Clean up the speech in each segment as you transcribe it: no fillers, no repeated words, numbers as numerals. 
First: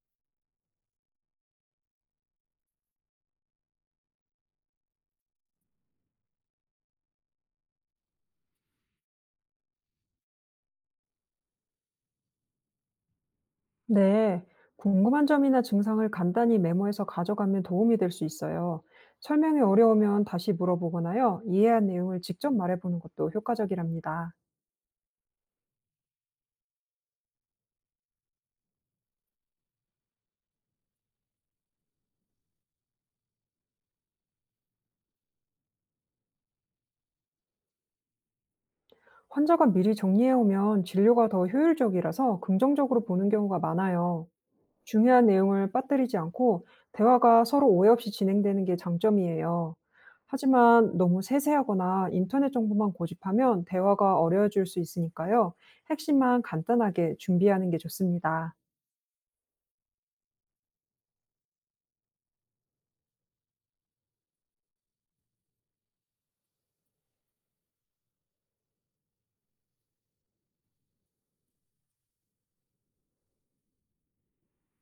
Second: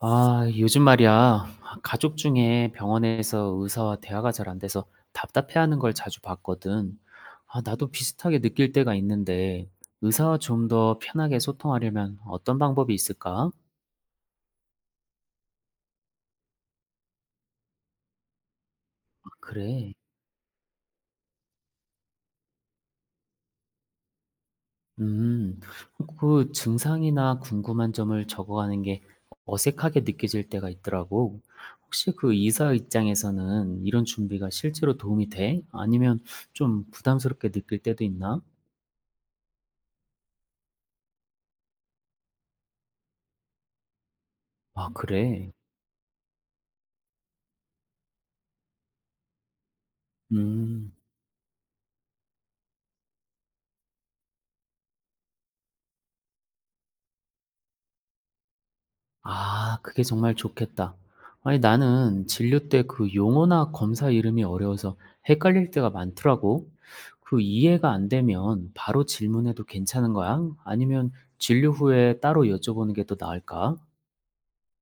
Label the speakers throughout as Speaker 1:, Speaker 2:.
Speaker 1: 아, 요즘 말이야. 가족 중에 병원에서 의사와 대화가 잘 안 돼서 답답해하는 걸 자주 봤거든. 아, 나도 비슷하게 느낄 때가 있는데, 의사와 좀 더 편하게 소통하려면 어떤 방법이 있을까?
Speaker 2: 네, 궁금한 점이나 증상을 간단히 메모해서 가져가면 도움이 될 수 있어요. 설명이
Speaker 1: 그래.
Speaker 2: 어려우면 다시 물어보거나요, 이해한 내용을 직접 말해보는 것도 효과적이랍니다.
Speaker 1: 음, 그 증상이나 궁금한 점을 적어가는 게 어색하게 느껴질 때가 있더라고. 혹시 그 의사 입장에서는 이런 준비가 실제로 도움이 돼? 아니면 좀 부담스럽게 느낄 때도 있나?
Speaker 2: 환자가 미리 정리해오면 진료가 더 효율적이라서 긍정적으로 보는 경우가 많아요.
Speaker 1: 아,
Speaker 2: 중요한
Speaker 1: 그래.
Speaker 2: 내용을 빠뜨리지 않고 대화가 서로 오해 없이 진행되는 게 장점이에요.
Speaker 1: 음.
Speaker 2: 하지만 너무 세세하거나 인터넷 정보만 고집하면 대화가 어려워질 수 있으니까요. 핵심만 간단하게 준비하는 게 좋습니다.
Speaker 1: 아, 그게 정말 좋겠다. 아니, 나는 진료 때 그 용어나 검사 이름이 어려워서 헷갈릴 때가 많더라고. 그 이해가 안 되면 바로 질문해도 괜찮은 거야? 아니면 진료 후에 따로 여쭤보는 게 더 나을까?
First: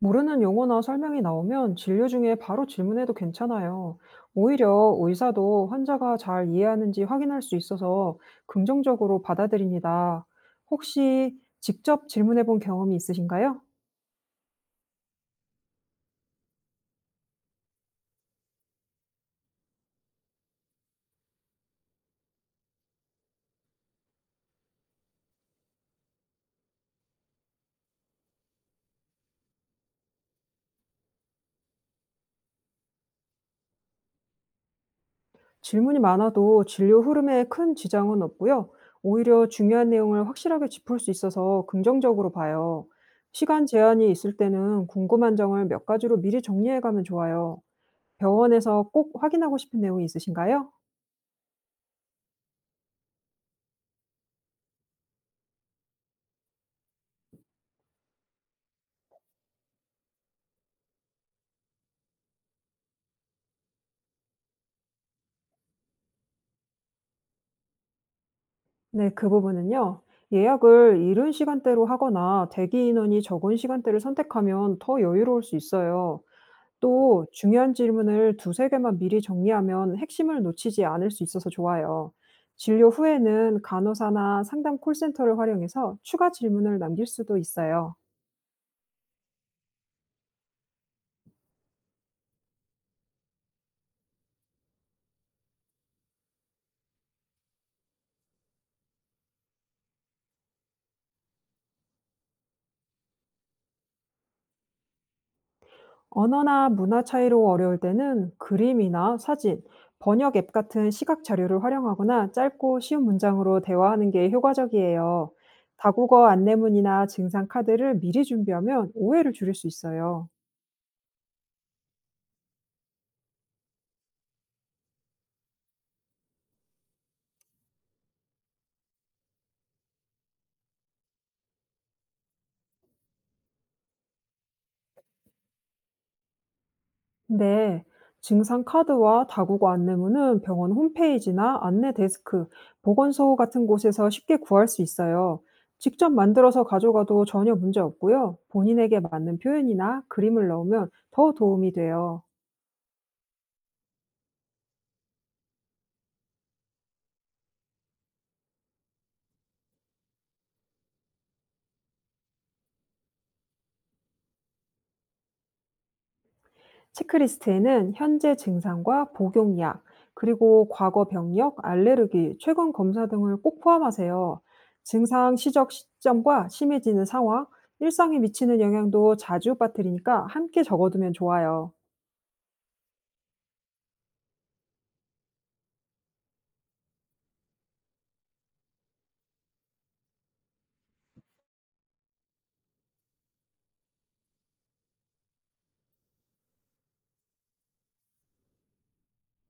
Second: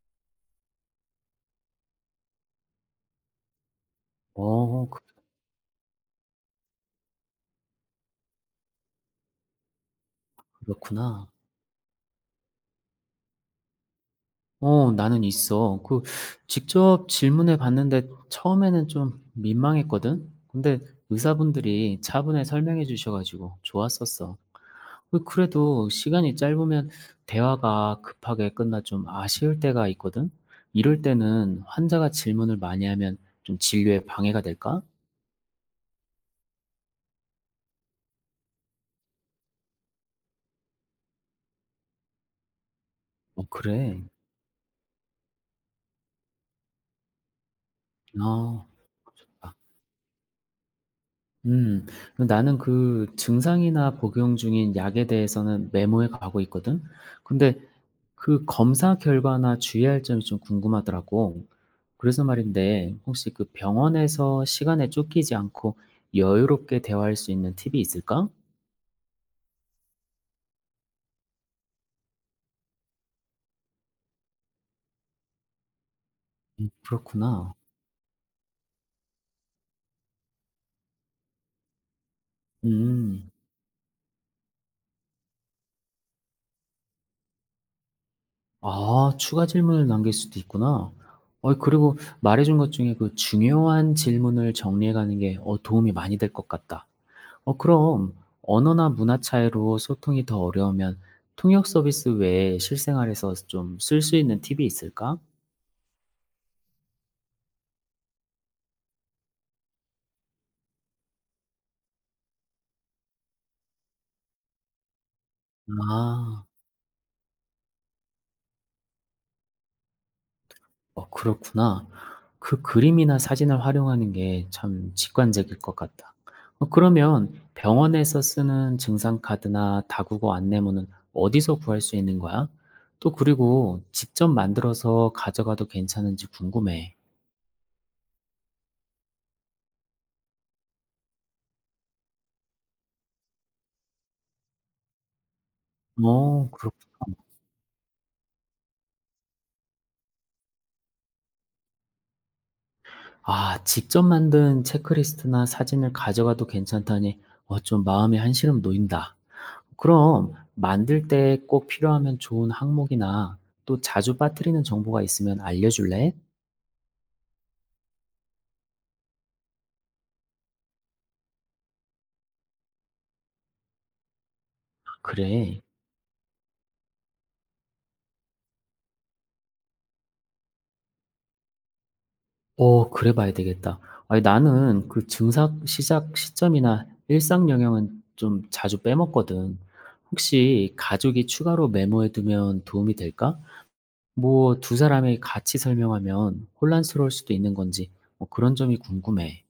Speaker 2: 모르는 용어나 설명이 나오면 진료 중에 바로 질문해도 괜찮아요.
Speaker 1: 어,
Speaker 2: 오히려
Speaker 1: 그-
Speaker 2: 의사도 환자가 잘 이해하는지 확인할 수 있어서 긍정적으로 받아들입니다.
Speaker 1: 그렇구나.
Speaker 2: 혹시 직접 질문해 본 경험이 있으신가요?
Speaker 1: 어, 나는 있어. 그 직접 질문해 봤는데 처음에는 좀 민망했거든. 근데 의사분들이 차분히 설명해 주셔가지고 좋았었어. 그래도 시간이 짧으면 대화가 급하게 끝나 좀 아쉬울 때가 있거든. 이럴 때는 환자가 질문을 많이 하면 좀 진료에 방해가 될까?
Speaker 2: 질문이 많아도 진료 흐름에 큰 지장은 없고요. 오히려 중요한 내용을 확실하게 짚을 수 있어서 긍정적으로 봐요.
Speaker 1: 어
Speaker 2: 시간
Speaker 1: 그래.
Speaker 2: 제한이 있을 때는 궁금한 점을 몇 가지로 미리 정리해 가면 좋아요.
Speaker 1: 아.
Speaker 2: 병원에서 꼭
Speaker 1: 아
Speaker 2: 확인하고 싶은 내용이 있으신가요?
Speaker 1: 음. 나는 그 증상이나 복용 중인 약에 대해서는 메모해 가고 있거든. 근데 그 검사 결과나 주의할 점이 좀 궁금하더라고. 그래서 말인데 혹시 그 병원에서 시간에 쫓기지 않고 여유롭게 대화할 수 있는 팁이 있을까?
Speaker 2: 네, 그 부분은요. 예약을 이른 시간대로 하거나 대기 인원이 적은 시간대를 선택하면 더 여유로울 수 있어요.
Speaker 1: 음,
Speaker 2: 또
Speaker 1: 그렇구나.
Speaker 2: 중요한 질문을 두세 개만 미리 정리하면 핵심을 놓치지 않을 수 있어서 좋아요. 진료
Speaker 1: 음.
Speaker 2: 후에는 간호사나 상담 콜센터를 활용해서 추가 질문을 남길 수도 있어요.
Speaker 1: 아, 추가 질문을 남길 수도 있구나. 어, 그리고 말해 준 것 중에 그 중요한 질문을 정리해 가는 게 도움이 많이 될 것 같다. 어, 그럼 언어나 문화 차이로 소통이 더 어려우면 통역 서비스 외에 실생활에서 좀 쓸 수 있는 팁이 있을까?
Speaker 2: 언어나 문화 차이로 어려울 때는 그림이나 사진, 번역 앱 같은 시각 자료를 활용하거나 짧고 쉬운 문장으로 대화하는 게 효과적이에요. 다국어
Speaker 1: 아.
Speaker 2: 안내문이나 증상 카드를 미리 준비하면 오해를 줄일 수 있어요.
Speaker 1: 어, 그렇구나. 그 그림이나 사진을 활용하는 게 참 직관적일 것 같다. 어, 그러면 병원에서 쓰는 증상 카드나 다국어 안내문은 어디서 구할 수 있는 거야? 또 그리고 직접 만들어서 가져가도 괜찮은지 궁금해.
Speaker 2: 네, 데 증상 카드와 다국어 안내문은 병원 홈페이지나 안내 데스크, 보건소 같은 곳에서 쉽게 구할 수 있어요. 직접
Speaker 1: 어
Speaker 2: 만들어서
Speaker 1: 그렇
Speaker 2: 가져가도 전혀 문제 없고요. 본인에게 맞는 표현이나 그림을 넣으면 더 도움이 돼요.
Speaker 1: 아, 직접 만든 체크리스트나 사진을 가져가도 괜찮다니 어 좀 마음이 한시름 놓인다. 그럼 만들 때 꼭 필요하면 좋은 항목이나 또 자주 빠뜨리는 정보가 있으면 알려줄래?
Speaker 2: 체크리스트에는 현재 증상과 복용약, 그리고 과거 병력, 알레르기, 최근 검사 등을 꼭 포함하세요. 증상
Speaker 1: 그래.
Speaker 2: 시적 시점과 심해지는 상황, 일상에 미치는 영향도 자주 빠뜨리니까 함께 적어두면 좋아요.
Speaker 1: 어, 그래 봐야 되겠다. 아니, 나는 그 증사 시작 시점이나 일상 영향은 좀 자주 빼먹거든. 혹시 가족이 추가로 메모해두면 도움이 될까? 뭐 두 사람이 같이 설명하면 혼란스러울 수도 있는 건지 뭐 그런 점이 궁금해.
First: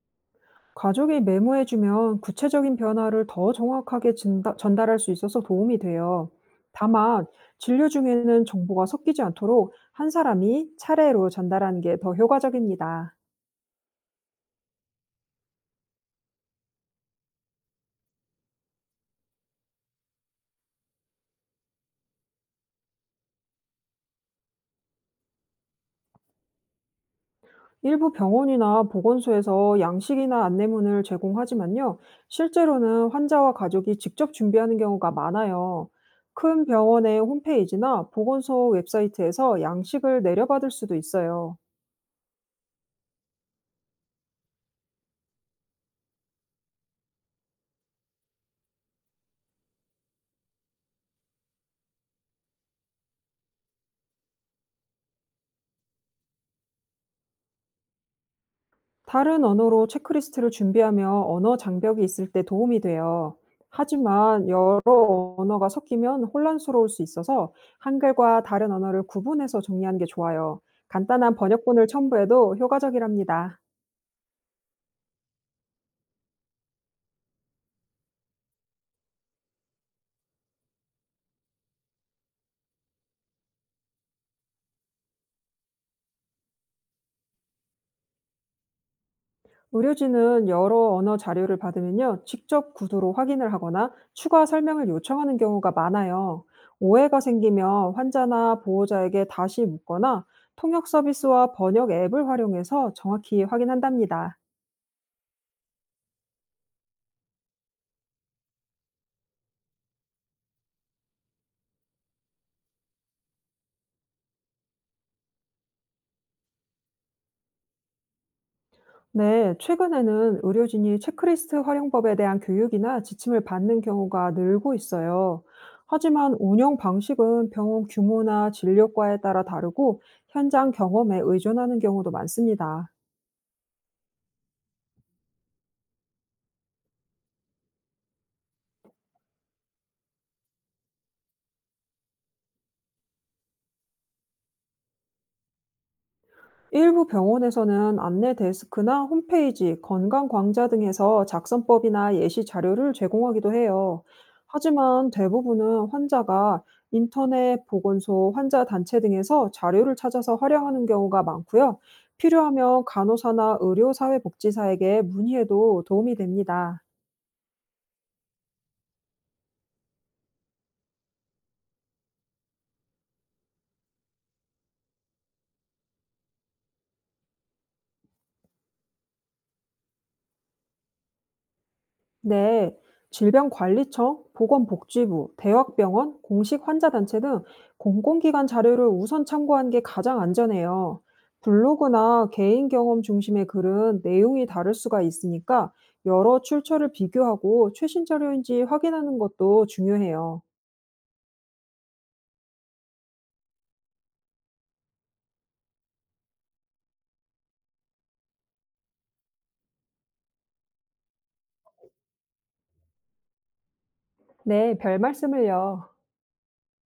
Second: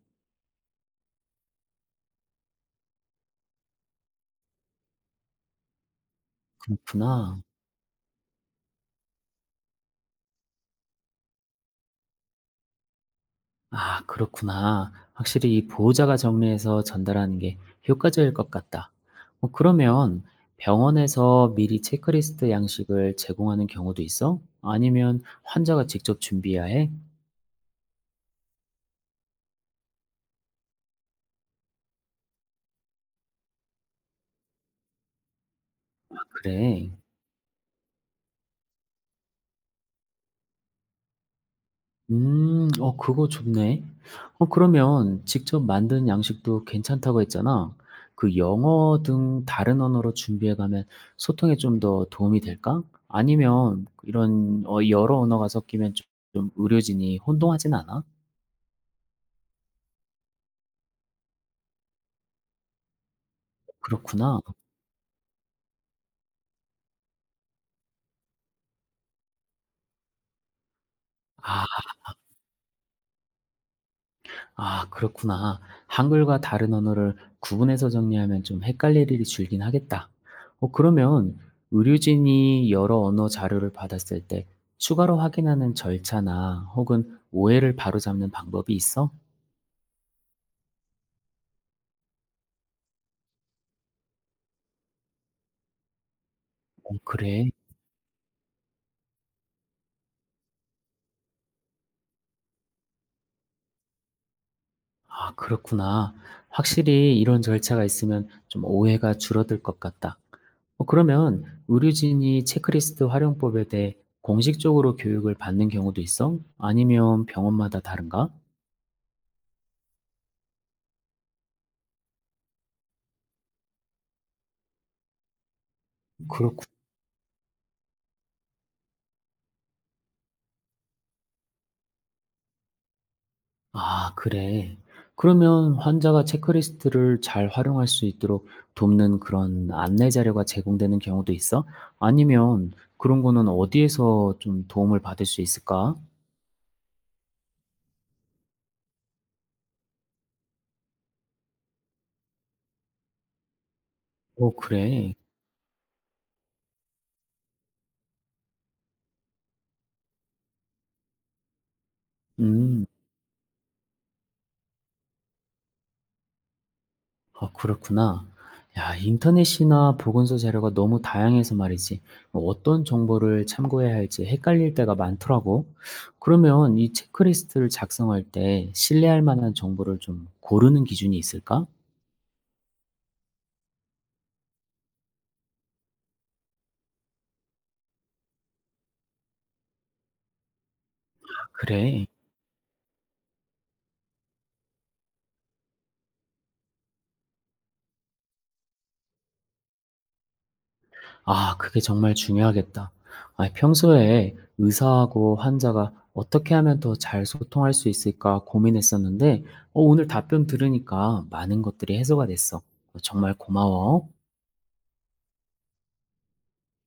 Speaker 2: 가족이 메모해주면 구체적인 변화를 더 정확하게 전달할 수 있어서 도움이 돼요. 다만,
Speaker 1: 그렇구나.
Speaker 2: 진료 중에는 정보가 섞이지 않도록 한 사람이 차례로 전달하는 게 더 효과적입니다.
Speaker 1: 아, 그렇구나. 확실히 이 보호자가 정리해서 전달하는 게 효과적일 것 같다. 어, 그러면 병원에서 미리 체크리스트 양식을 제공하는 경우도 있어? 아니면 환자가 직접 준비해야 해?
Speaker 2: 일부 병원이나 보건소에서 양식이나 안내문을 제공하지만요, 실제로는 환자와 가족이 직접 준비하는 경우가 많아요. 큰
Speaker 1: 그래.
Speaker 2: 병원의 홈페이지나 보건소 웹사이트에서 양식을 내려받을 수도 있어요.
Speaker 1: 음. 어, 그거 좋네. 어, 그러면 직접 만든 양식도 괜찮다고 했잖아. 그 영어 등 다른 언어로 준비해 가면 소통에 좀 더 도움이 될까? 아니면 이런 어 여러 언어가 섞이면 좀 의료진이 혼동하진 않아?
Speaker 2: 다른 언어로 체크리스트를 준비하며 언어 장벽이 있을 때 도움이 돼요.
Speaker 1: 그렇구나.
Speaker 2: 하지만 여러 언어가 섞이면 혼란스러울 수 있어서 한글과 다른 언어를 구분해서 정리하는 게 좋아요. 간단한
Speaker 1: 아.
Speaker 2: 번역본을 첨부해도 효과적이랍니다.
Speaker 1: 아, 그렇구나. 한글과 다른 언어를 구분해서 정리하면 좀 헷갈릴 일이 줄긴 하겠다. 어, 그러면 의료진이 여러 언어 자료를 받았을 때 추가로 확인하는 절차나 혹은 오해를 바로잡는 방법이 있어?
Speaker 2: 의료진은 여러 언어 자료를 받으면요, 직접 구두로 확인을 하거나 추가 설명을 요청하는 경우가 많아요.
Speaker 1: 어
Speaker 2: 오해가
Speaker 1: 그래.
Speaker 2: 생기면 환자나 보호자에게 다시 묻거나 통역 서비스와 번역 앱을 활용해서 정확히 확인한답니다.
Speaker 1: 아, 그렇구나. 확실히 이런 절차가 있으면 좀 오해가 줄어들 것 같다. 어, 그러면 의료진이 체크리스트 활용법에 대해 공식적으로 교육을 받는 경우도 있어? 아니면 병원마다 다른가?
Speaker 2: 네, 최근에는 의료진이 체크리스트 활용법에 대한 교육이나 지침을 받는 경우가 늘고 있어요. 하지만
Speaker 1: 그렇구나.
Speaker 2: 운영 방식은 병원 규모나 진료과에 따라 다르고 현장 경험에 의존하는 경우도 많습니다.
Speaker 1: 아, 그래. 그러면 환자가 체크리스트를 잘 활용할 수 있도록 돕는 그런 안내 자료가 제공되는 경우도 있어? 아니면 그런 거는 어디에서 좀 도움을 받을 수 있을까?
Speaker 2: 일부 병원에서는 안내 데스크나 홈페이지, 건강광자 등에서 작성법이나 예시 자료를 제공하기도 해요.
Speaker 1: 어,
Speaker 2: 하지만
Speaker 1: 그래.
Speaker 2: 대부분은 환자가 인터넷, 보건소, 환자 단체 등에서 자료를 찾아서 활용하는 경우가 많고요. 필요하면
Speaker 1: 음,
Speaker 2: 간호사나 의료사회복지사에게 문의해도 도움이 됩니다.
Speaker 1: 아, 그렇구나. 야, 인터넷이나 보건소 자료가 너무 다양해서 말이지. 어떤 정보를 참고해야 할지 헷갈릴 때가 많더라고. 그러면 이 체크리스트를 작성할 때 신뢰할 만한 정보를 좀 고르는 기준이 있을까?
Speaker 2: 네, 질병관리청, 보건복지부, 대학병원, 공식 환자단체 등 공공기관 자료를 우선 참고하는 게 가장 안전해요.
Speaker 1: 아, 그래.
Speaker 2: 블로그나 개인 경험 중심의 글은 내용이 다를 수가 있으니까 여러 출처를 비교하고 최신 자료인지 확인하는 것도 중요해요.
Speaker 1: 아, 그게 정말 중요하겠다. 아, 평소에 의사하고 환자가 어떻게 하면 더 잘 소통할 수 있을까 고민했었는데, 어, 오늘 답변 들으니까 많은 것들이 해소가 됐어. 어, 정말 고마워.
Speaker 2: 네, 별 말씀을요.